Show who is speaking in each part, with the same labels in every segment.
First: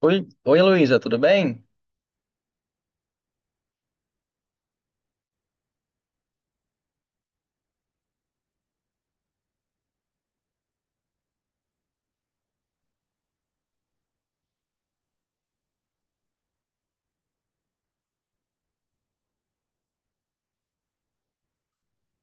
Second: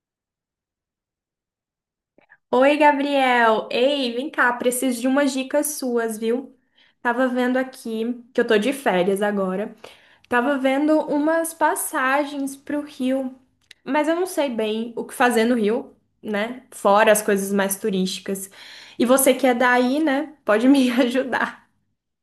Speaker 1: Oi, oi Luísa, tudo bem?
Speaker 2: Oi, Gabriel. Ei, vem cá, preciso de umas dicas suas, viu? Tava vendo aqui, que eu tô de férias agora. Tava vendo umas passagens pro Rio, mas eu não sei bem o que fazer no Rio, né? Fora as coisas mais turísticas. E você que é daí, né? Pode me ajudar.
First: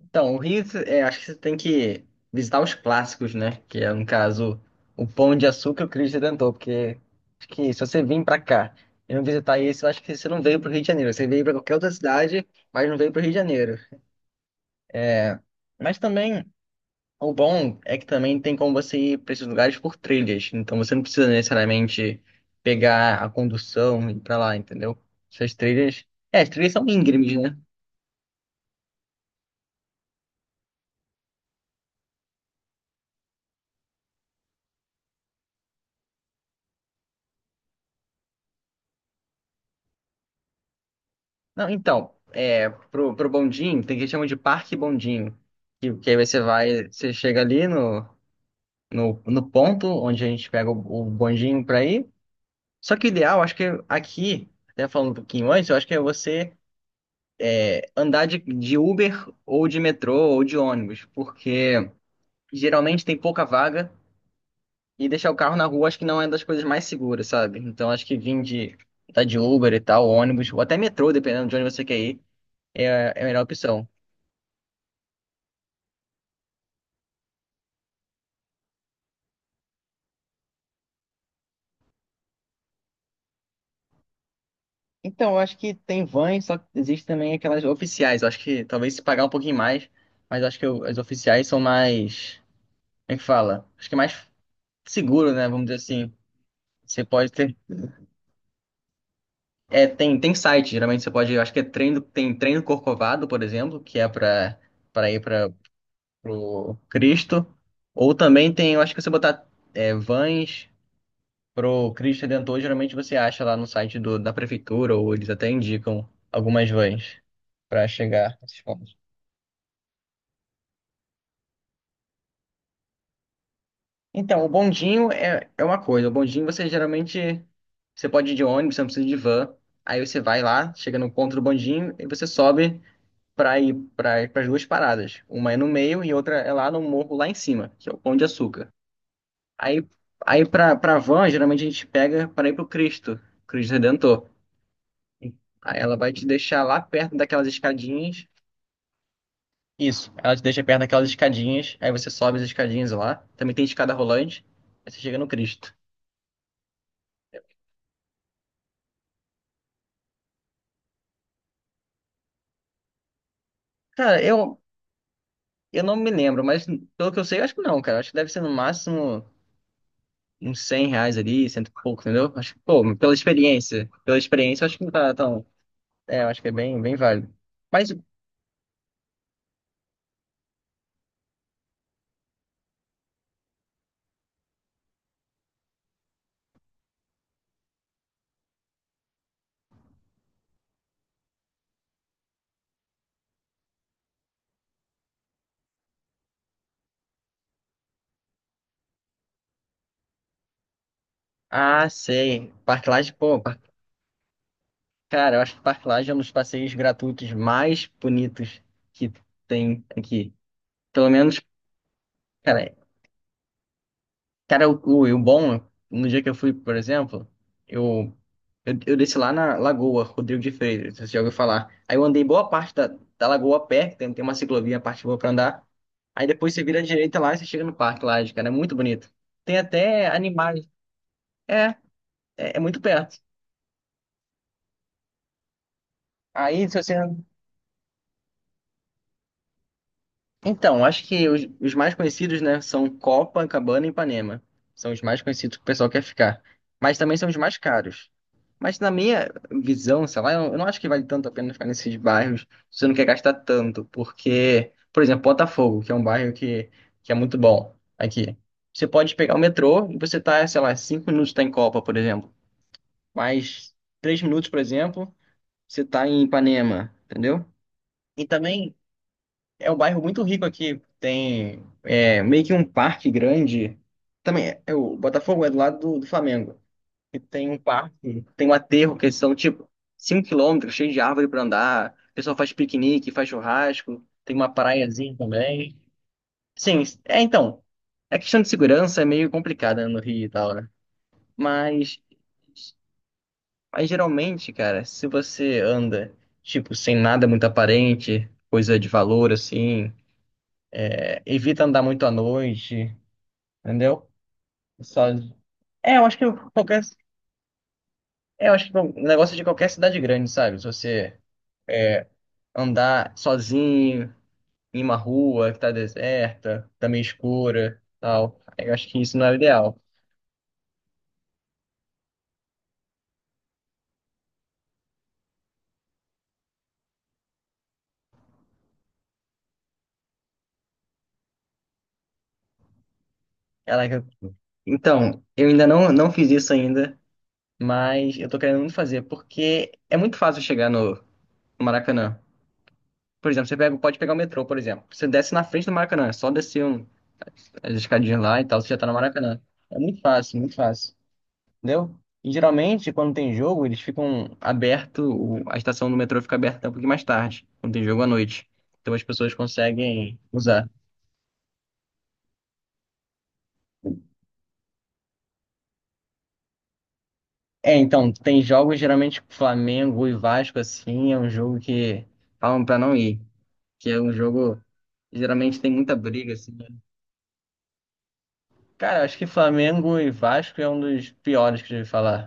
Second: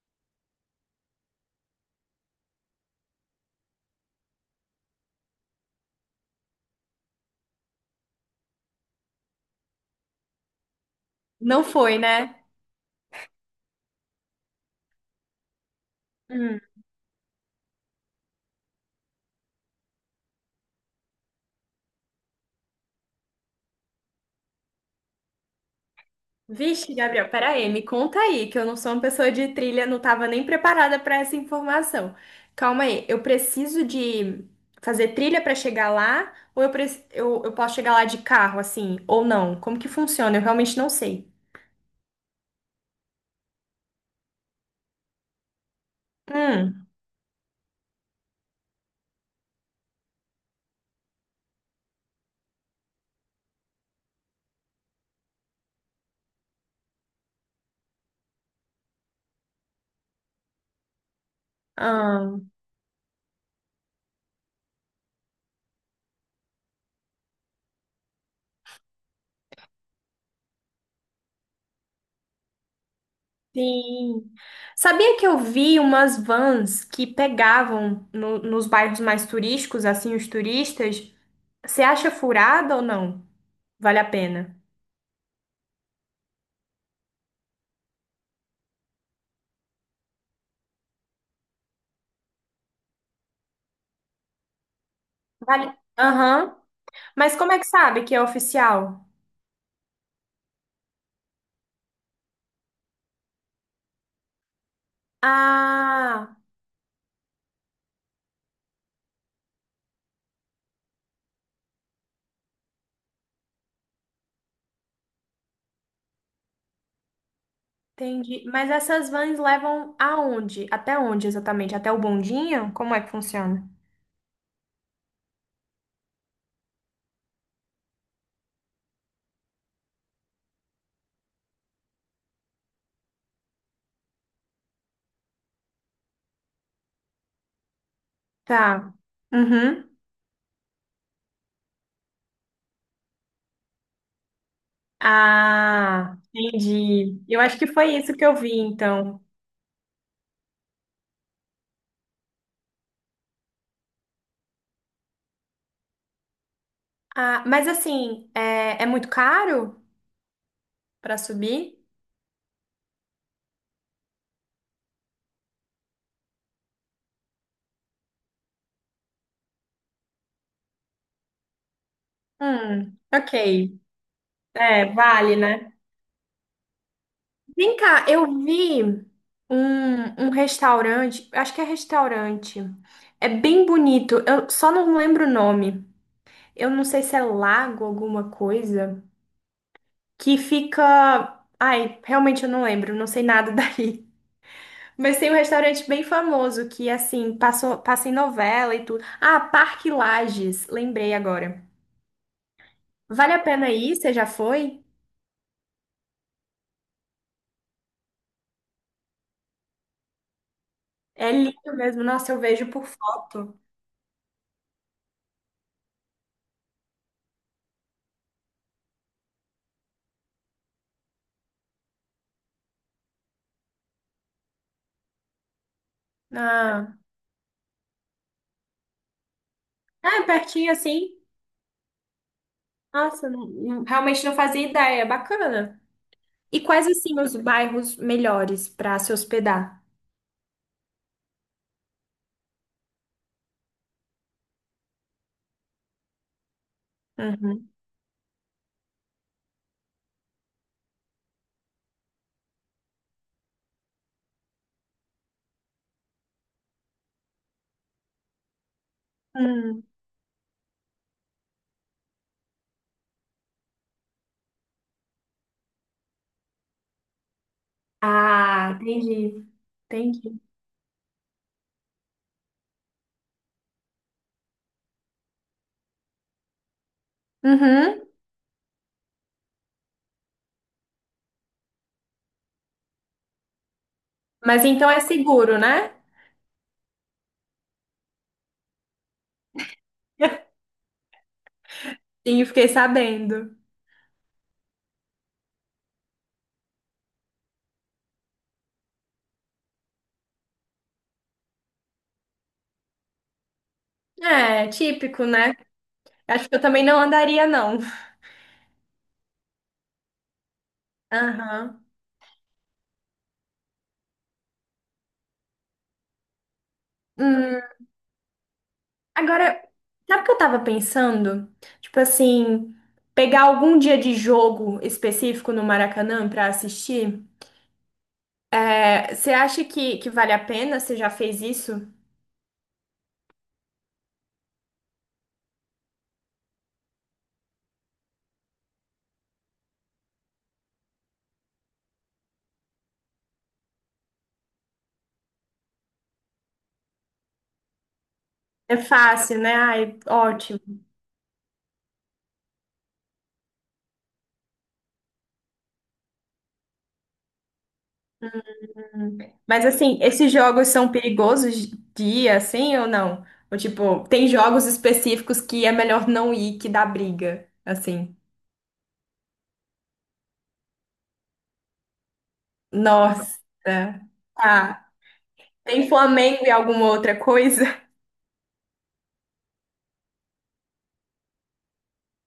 Speaker 1: Então, o Rio, acho que você tem que visitar os clássicos, né? Que é, no caso, o Pão de Açúcar e o Cristo Redentor, porque acho que se você vir pra cá e não visitar isso, eu acho que você não veio pro Rio de Janeiro. Você veio pra
Speaker 2: Não
Speaker 1: qualquer outra
Speaker 2: foi, né?
Speaker 1: cidade, mas não veio pro Rio de Janeiro. É, Mas também, o bom é que também tem como você ir pra esses lugares por trilhas. Então, você não precisa necessariamente pegar a condução e ir pra lá, entendeu? Essas trilhas... as trilhas são
Speaker 2: Vixe, Gabriel,
Speaker 1: íngremes, né?
Speaker 2: peraí, me conta aí, que eu não sou uma pessoa de trilha, não estava nem preparada para essa informação. Calma aí, eu preciso de fazer trilha para chegar lá, ou eu posso chegar lá de carro, assim, ou não? Como que funciona? Eu realmente não sei.
Speaker 1: Não, então, pro bondinho, tem que chamar de parque bondinho. Que aí você vai,
Speaker 2: Hum,
Speaker 1: você chega ali no ponto onde a gente pega o bondinho pra ir. Só que o ideal, acho que aqui, até falando um pouquinho antes, eu acho que é você andar de Uber ou de metrô ou de ônibus, porque
Speaker 2: ah,
Speaker 1: geralmente tem pouca vaga e deixar o carro na rua acho que não é das coisas mais seguras, sabe? Então acho que vir de, tá de Uber e tal, ônibus, ou até metrô, dependendo de onde você quer ir, é, é a melhor opção.
Speaker 2: sim. Sabia que eu vi umas vans que pegavam nos bairros mais turísticos, assim, os turistas? Você acha furada ou não? Vale a pena?
Speaker 1: Então, eu acho que tem vans, só que existe também aquelas oficiais. Eu acho que talvez se pagar um pouquinho mais, mas eu acho que as oficiais são mais. Como é que fala? Acho que é mais seguro, né? Vamos
Speaker 2: Vale.
Speaker 1: dizer assim.
Speaker 2: Aham.
Speaker 1: Você pode
Speaker 2: Mas como
Speaker 1: ter.
Speaker 2: é que sabe que é oficial?
Speaker 1: Tem site, geralmente você pode. Eu acho que é treino, tem treino Corcovado, por exemplo, que é pra ir para
Speaker 2: Ah,
Speaker 1: pro Cristo. Ou também tem, eu acho que você botar vans pro Cristo Redentor, geralmente você acha lá no site do, da prefeitura, ou eles até indicam algumas vans pra chegar
Speaker 2: entendi.
Speaker 1: a esses
Speaker 2: Mas
Speaker 1: pontos.
Speaker 2: essas vans levam aonde? Até onde exatamente? Até o bondinho? Como é que funciona?
Speaker 1: Então, o bondinho é uma coisa. O bondinho você geralmente você pode ir de ônibus, você não precisa de van. Aí você vai lá, chega no ponto do bondinho e você sobe para ir para as duas paradas. Uma é no meio e outra é lá no morro lá em cima, que é o Pão de Açúcar.
Speaker 2: Tá.
Speaker 1: Aí
Speaker 2: Uhum.
Speaker 1: aí para van, geralmente a gente pega para ir pro Cristo, Cristo Redentor. Aí ela vai
Speaker 2: Ah,
Speaker 1: te deixar lá perto
Speaker 2: entendi. Eu
Speaker 1: daquelas
Speaker 2: acho que foi isso que
Speaker 1: escadinhas.
Speaker 2: eu vi, então.
Speaker 1: Isso, ela te deixa perto daquelas escadinhas, aí você sobe as escadinhas lá. Também tem escada rolante, aí você chega no Cristo.
Speaker 2: Ah, mas assim, é muito caro para subir?
Speaker 1: Cara, eu não me lembro, mas pelo que eu sei, eu acho que não, cara. Acho que deve ser no máximo uns R$ 100 ali, cento e pouco, entendeu? Acho que, pô, pela
Speaker 2: Ok.
Speaker 1: experiência. Pela experiência, eu acho que
Speaker 2: É,
Speaker 1: não tá
Speaker 2: vale,
Speaker 1: tão.
Speaker 2: né?
Speaker 1: Eu acho que é bem, bem válido.
Speaker 2: Vem
Speaker 1: Mas,
Speaker 2: cá, eu vi um restaurante, acho que é restaurante. É bem bonito, eu só não lembro o nome. Eu não sei se é lago alguma coisa, que fica. Ai, realmente eu não lembro, não sei nada daí. Mas tem um restaurante bem famoso que, assim, passou, passa em novela e tudo. Ah, Parque Lages, lembrei agora.
Speaker 1: ah, sei. Parque Lage,
Speaker 2: Vale
Speaker 1: pô,
Speaker 2: a pena ir? Você já foi?
Speaker 1: cara, eu acho que Parque Lage é um dos passeios gratuitos mais bonitos que tem aqui. Pelo
Speaker 2: É
Speaker 1: menos,
Speaker 2: lindo mesmo, nossa, eu vejo
Speaker 1: cara,
Speaker 2: por foto.
Speaker 1: E o bom, no dia que eu fui, por exemplo, eu, eu desci lá na Lagoa Rodrigo de Freitas, você já ouviu falar. Aí eu andei boa parte da lagoa a pé, tem uma ciclovia, a parte boa pra andar. Aí depois você vira à
Speaker 2: Ah,
Speaker 1: direita lá e você chega no parque lá, cara, é muito bonito. Tem até
Speaker 2: ah é
Speaker 1: animais.
Speaker 2: pertinho assim.
Speaker 1: É, é muito perto.
Speaker 2: Nossa, realmente não fazia ideia. Bacana. E
Speaker 1: Aí se
Speaker 2: quais,
Speaker 1: você
Speaker 2: assim, os bairros melhores para se hospedar?
Speaker 1: Então, acho que os mais conhecidos, né, são Copacabana e Ipanema. São os mais conhecidos que o pessoal quer ficar. Mas também são os mais
Speaker 2: Uhum.
Speaker 1: caros. Mas na minha visão, sei lá, eu não acho que vale tanto a pena ficar nesses bairros se você não quer gastar tanto. Porque, por exemplo, Botafogo, que é um bairro que é muito bom aqui. Você pode pegar o
Speaker 2: Hum.
Speaker 1: metrô e você tá, sei lá, 5 minutos tá em Copa, por exemplo. Mais 3 minutos, por exemplo, você tá em Ipanema, entendeu? E
Speaker 2: Ah,
Speaker 1: também
Speaker 2: entendi.
Speaker 1: é um bairro muito
Speaker 2: Entendi.
Speaker 1: rico aqui. Tem é, meio que um parque grande. Também é o Botafogo é do lado do Flamengo. E tem um
Speaker 2: Uhum.
Speaker 1: parque, tem um aterro que são tipo 5 km, cheio de árvore para andar. O pessoal faz piquenique, faz churrasco. Tem uma
Speaker 2: Mas então é
Speaker 1: praiazinha
Speaker 2: seguro,
Speaker 1: também.
Speaker 2: né?
Speaker 1: Sim, é então. A questão de segurança é meio complicada no Rio e tal, né? Mas,
Speaker 2: Sim, fiquei sabendo.
Speaker 1: mas geralmente, cara, se você anda, tipo, sem nada muito aparente, coisa de valor, assim. Evita andar muito à noite, entendeu?
Speaker 2: É,
Speaker 1: Só...
Speaker 2: típico, né?
Speaker 1: É, eu acho que
Speaker 2: Acho que eu
Speaker 1: qualquer.
Speaker 2: também não andaria, não.
Speaker 1: É, eu acho que o negócio é de qualquer cidade grande, sabe? Se você
Speaker 2: Aham.
Speaker 1: andar sozinho em uma rua que tá deserta, tá meio
Speaker 2: Hum,
Speaker 1: escura, tal. Eu acho que isso não é o
Speaker 2: agora,
Speaker 1: ideal.
Speaker 2: sabe o que eu tava pensando? Tipo assim, pegar algum dia de jogo específico no Maracanã pra assistir? Você acha que vale a pena? Você já fez isso?
Speaker 1: Caraca, então, eu ainda não fiz isso ainda, mas eu tô querendo muito fazer, porque é muito fácil chegar no Maracanã. Por exemplo, você pega, pode pegar o metrô, por exemplo. Você desce na frente do Maracanã, é só descer as escadinhas lá e tal, você
Speaker 2: É
Speaker 1: já tá no
Speaker 2: fácil,
Speaker 1: Maracanã.
Speaker 2: né?
Speaker 1: É
Speaker 2: Ai,
Speaker 1: muito fácil, muito
Speaker 2: ótimo.
Speaker 1: fácil. Entendeu? E geralmente, quando tem jogo, eles ficam aberto, a estação do metrô fica aberta um pouquinho mais tarde, quando tem jogo à noite. Então as
Speaker 2: Hum.
Speaker 1: pessoas
Speaker 2: Mas assim,
Speaker 1: conseguem
Speaker 2: esses
Speaker 1: usar.
Speaker 2: jogos são perigosos dia, assim ou não? Ou tipo, tem jogos específicos que é melhor não ir, que dá briga,
Speaker 1: É, então,
Speaker 2: assim.
Speaker 1: tem jogos geralmente Flamengo e Vasco, assim, é um jogo que falam pra não ir,
Speaker 2: Nossa.
Speaker 1: que é um jogo
Speaker 2: Tá.
Speaker 1: que geralmente tem
Speaker 2: Tem
Speaker 1: muita briga,
Speaker 2: Flamengo
Speaker 1: assim,
Speaker 2: e
Speaker 1: né?
Speaker 2: alguma outra coisa?
Speaker 1: Cara, acho que Flamengo e Vasco é um dos piores que eu já ouvi falar.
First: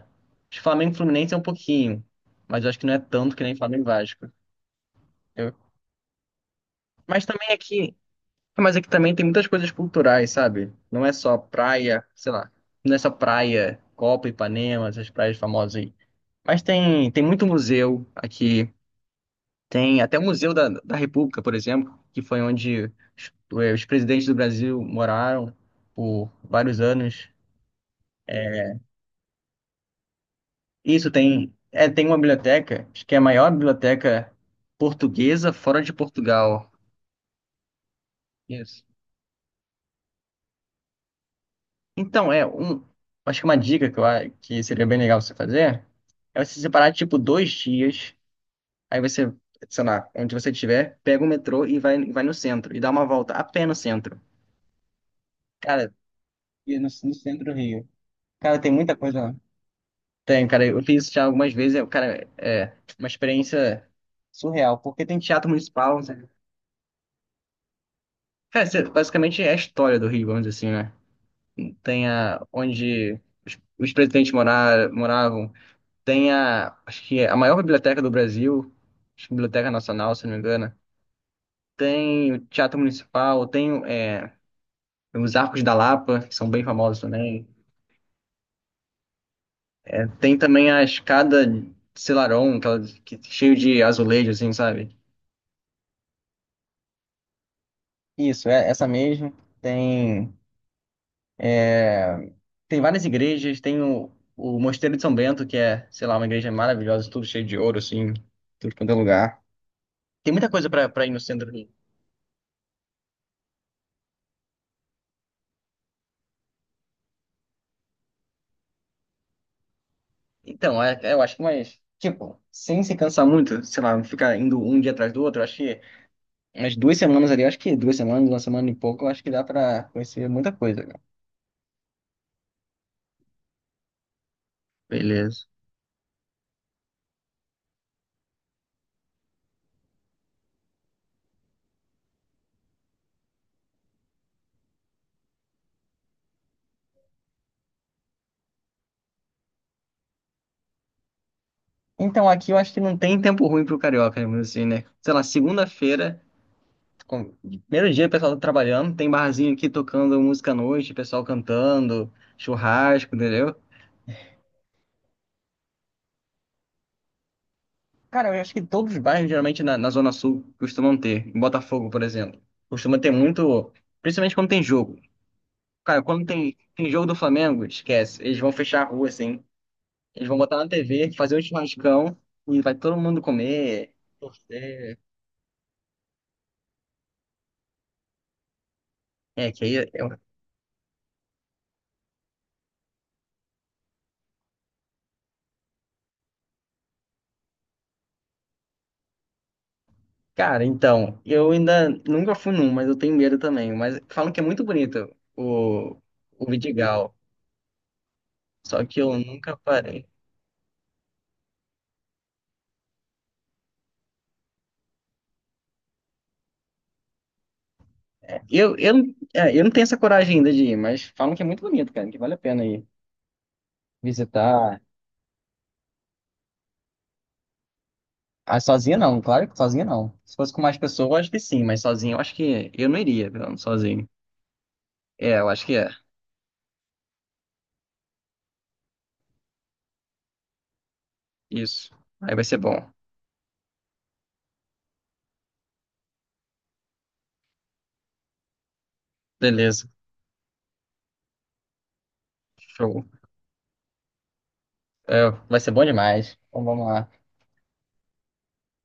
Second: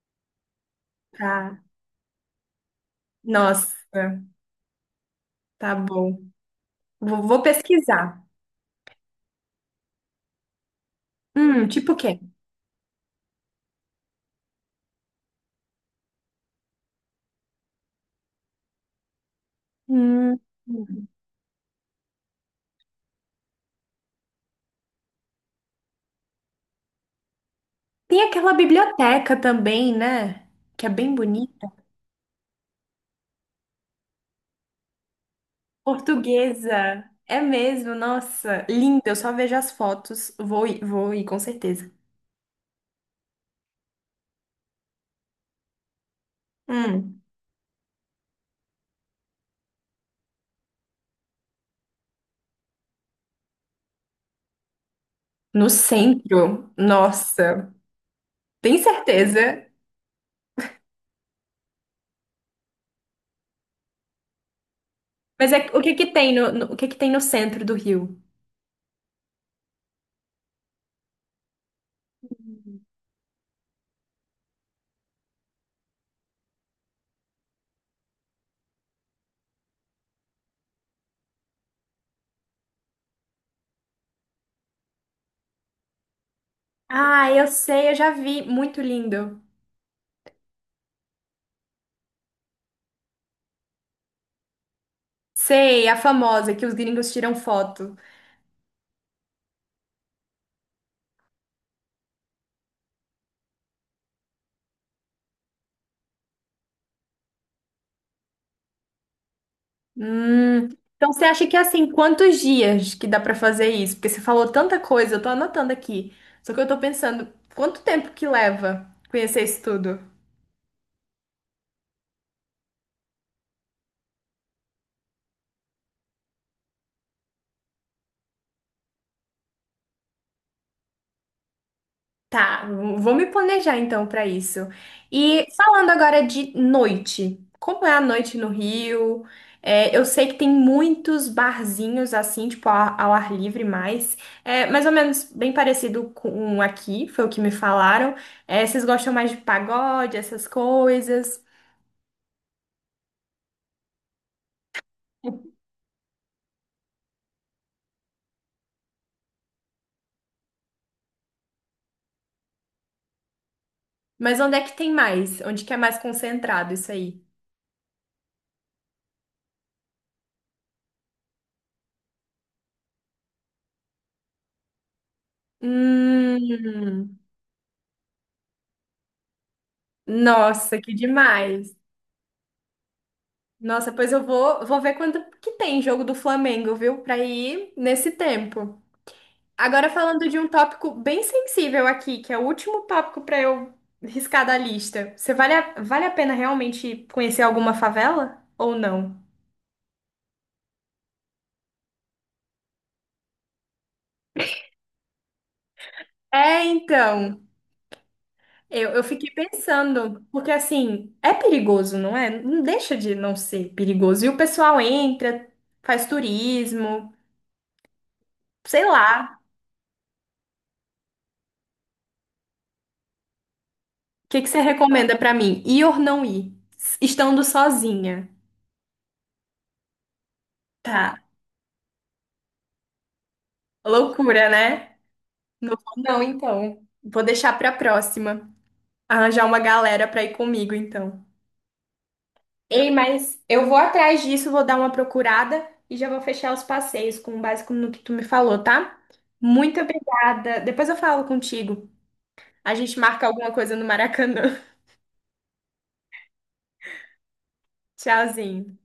Speaker 1: Acho que Flamengo e Fluminense é um
Speaker 2: Tá.
Speaker 1: pouquinho, mas eu acho que não é tanto que nem Flamengo e
Speaker 2: Nossa,
Speaker 1: Vasco. Eu-
Speaker 2: tá bom. Vou,
Speaker 1: Mas
Speaker 2: vou
Speaker 1: também aqui,
Speaker 2: pesquisar.
Speaker 1: mas aqui também tem muitas coisas culturais, sabe? Não é só
Speaker 2: Tipo o
Speaker 1: praia,
Speaker 2: quê?
Speaker 1: sei lá, não é só praia, Copa, Ipanema, essas praias famosas aí. Mas tem muito museu aqui. Tem até o
Speaker 2: Hum.
Speaker 1: Museu da, da República, por exemplo, que foi onde os, os presidentes do Brasil moraram por vários anos.
Speaker 2: Tem aquela
Speaker 1: É,
Speaker 2: biblioteca também, né? Que é
Speaker 1: isso
Speaker 2: bem
Speaker 1: tem,
Speaker 2: bonita.
Speaker 1: tem uma biblioteca, acho que é a maior biblioteca portuguesa fora de Portugal.
Speaker 2: Portuguesa. É mesmo, nossa,
Speaker 1: Isso.
Speaker 2: linda. Eu só vejo as fotos. Vou ir, com certeza.
Speaker 1: Então, é um. Acho que uma dica que seria bem legal você fazer é você separar, tipo,
Speaker 2: Hum.
Speaker 1: 2 dias. Aí você, sei lá, onde você estiver, pega o metrô e vai no centro. E dá uma volta a pé no centro.
Speaker 2: No
Speaker 1: Cara,
Speaker 2: centro,
Speaker 1: e no centro do
Speaker 2: nossa,
Speaker 1: Rio. Cara, tem
Speaker 2: tem
Speaker 1: muita coisa lá.
Speaker 2: certeza.
Speaker 1: Tem, cara. Eu fiz isso já algumas vezes. Cara, é uma experiência surreal. Porque tem teatro
Speaker 2: Mas é, o que
Speaker 1: municipal,
Speaker 2: que
Speaker 1: sabe?
Speaker 2: tem o que que tem no centro do Rio?
Speaker 1: Cara, basicamente é a história do Rio, vamos dizer assim, né? Tem a, onde os presidentes moravam. Tem a, acho que é a maior biblioteca do Brasil, acho que Biblioteca Nacional, se não me engano. Tem o Teatro Municipal, tem os Arcos da Lapa, que são bem famosos
Speaker 2: Ah,
Speaker 1: também.
Speaker 2: eu sei, eu já vi. Muito lindo.
Speaker 1: Tem também a escada Selarón, aquela que, cheio de azulejo, assim, sabe?
Speaker 2: Sei, a famosa que os gringos tiram foto.
Speaker 1: Isso, é essa mesmo. Tem, tem várias igrejas, tem o Mosteiro de São Bento, que é, sei lá, uma igreja maravilhosa, tudo cheio de ouro, assim, tudo quanto é lugar. Tem muita coisa
Speaker 2: Hum.
Speaker 1: para ir
Speaker 2: Então
Speaker 1: no
Speaker 2: você acha
Speaker 1: centro.
Speaker 2: que é assim, quantos dias que dá pra fazer isso? Porque você falou tanta coisa, eu tô anotando aqui. Só que eu tô pensando, quanto tempo que leva conhecer isso tudo?
Speaker 1: Então, eu acho que mais, tipo, sem se cansar muito, sei lá, ficar indo um dia atrás do outro, eu acho que umas 2 semanas ali, eu acho que 2 semanas, uma semana e pouco, eu acho que dá pra conhecer muita coisa, cara.
Speaker 2: Tá, vou me planejar então pra isso. E
Speaker 1: Beleza.
Speaker 2: falando agora de noite, como é a noite no Rio? É, eu sei que tem muitos barzinhos assim, tipo ao ar livre mais, é, mais ou menos bem parecido com um aqui, foi o que me falaram. É, vocês gostam mais de pagode, essas coisas?
Speaker 1: Então, aqui eu acho que não tem tempo ruim pro carioca, mesmo assim, né? Sei lá, segunda-feira, com- primeiro dia o pessoal tá trabalhando, tem barzinho aqui tocando música à noite, pessoal cantando, churrasco, entendeu?
Speaker 2: Mas onde é que tem mais? Onde que é mais concentrado isso aí?
Speaker 1: Cara, eu acho que todos os bairros, geralmente na, na Zona Sul, costumam ter. Em Botafogo, por exemplo, costuma ter muito, principalmente quando tem jogo. Cara, quando tem jogo do
Speaker 2: Hum,
Speaker 1: Flamengo, esquece. Eles vão fechar a rua, assim. Eles vão botar na
Speaker 2: nossa, que
Speaker 1: TV, fazer um
Speaker 2: demais!
Speaker 1: churrascão e vai todo mundo
Speaker 2: Nossa,
Speaker 1: comer,
Speaker 2: pois eu vou ver
Speaker 1: torcer.
Speaker 2: quanto que tem jogo do Flamengo, viu? Pra ir nesse tempo.
Speaker 1: É, que aí.
Speaker 2: Agora
Speaker 1: Eu...
Speaker 2: falando de um tópico bem sensível aqui, que é o último tópico pra eu riscar da lista. Você vale a pena realmente conhecer alguma favela ou não?
Speaker 1: Cara, então, eu ainda nunca fui num, mas eu tenho medo também. Mas falam que é muito bonito o, o
Speaker 2: É,
Speaker 1: Vidigal.
Speaker 2: então,
Speaker 1: Só que
Speaker 2: eu
Speaker 1: eu
Speaker 2: fiquei
Speaker 1: nunca parei.
Speaker 2: pensando, porque assim, é perigoso, não é? Não deixa de não ser perigoso. E o pessoal entra, faz turismo,
Speaker 1: Eu,
Speaker 2: sei
Speaker 1: eu, não-
Speaker 2: lá.
Speaker 1: é, eu não tenho essa coragem ainda de ir, mas falam que é muito bonito, cara, que vale a pena ir
Speaker 2: Que você
Speaker 1: visitar.
Speaker 2: recomenda pra mim? Ir ou não ir? Estando sozinha.
Speaker 1: Ah, sozinha não, claro que sozinha não. Se fosse com mais pessoas, eu
Speaker 2: Tá.
Speaker 1: acho que sim, mas sozinho eu acho que eu não iria, não, sozinho.
Speaker 2: Loucura, né?
Speaker 1: É, eu acho que
Speaker 2: Não
Speaker 1: é.
Speaker 2: vou não, então. Vou deixar pra próxima. Arranjar uma galera pra ir comigo, então.
Speaker 1: Isso. Aí vai ser bom.
Speaker 2: Ei, mas eu vou atrás disso, vou dar uma procurada e já vou fechar os passeios com base no que tu me falou, tá? Muito
Speaker 1: Beleza.
Speaker 2: obrigada. Depois eu falo contigo. A gente
Speaker 1: Show.
Speaker 2: marca alguma coisa no Maracanã.
Speaker 1: É, vai ser bom demais. Então vamos lá.
Speaker 2: Tchauzinho.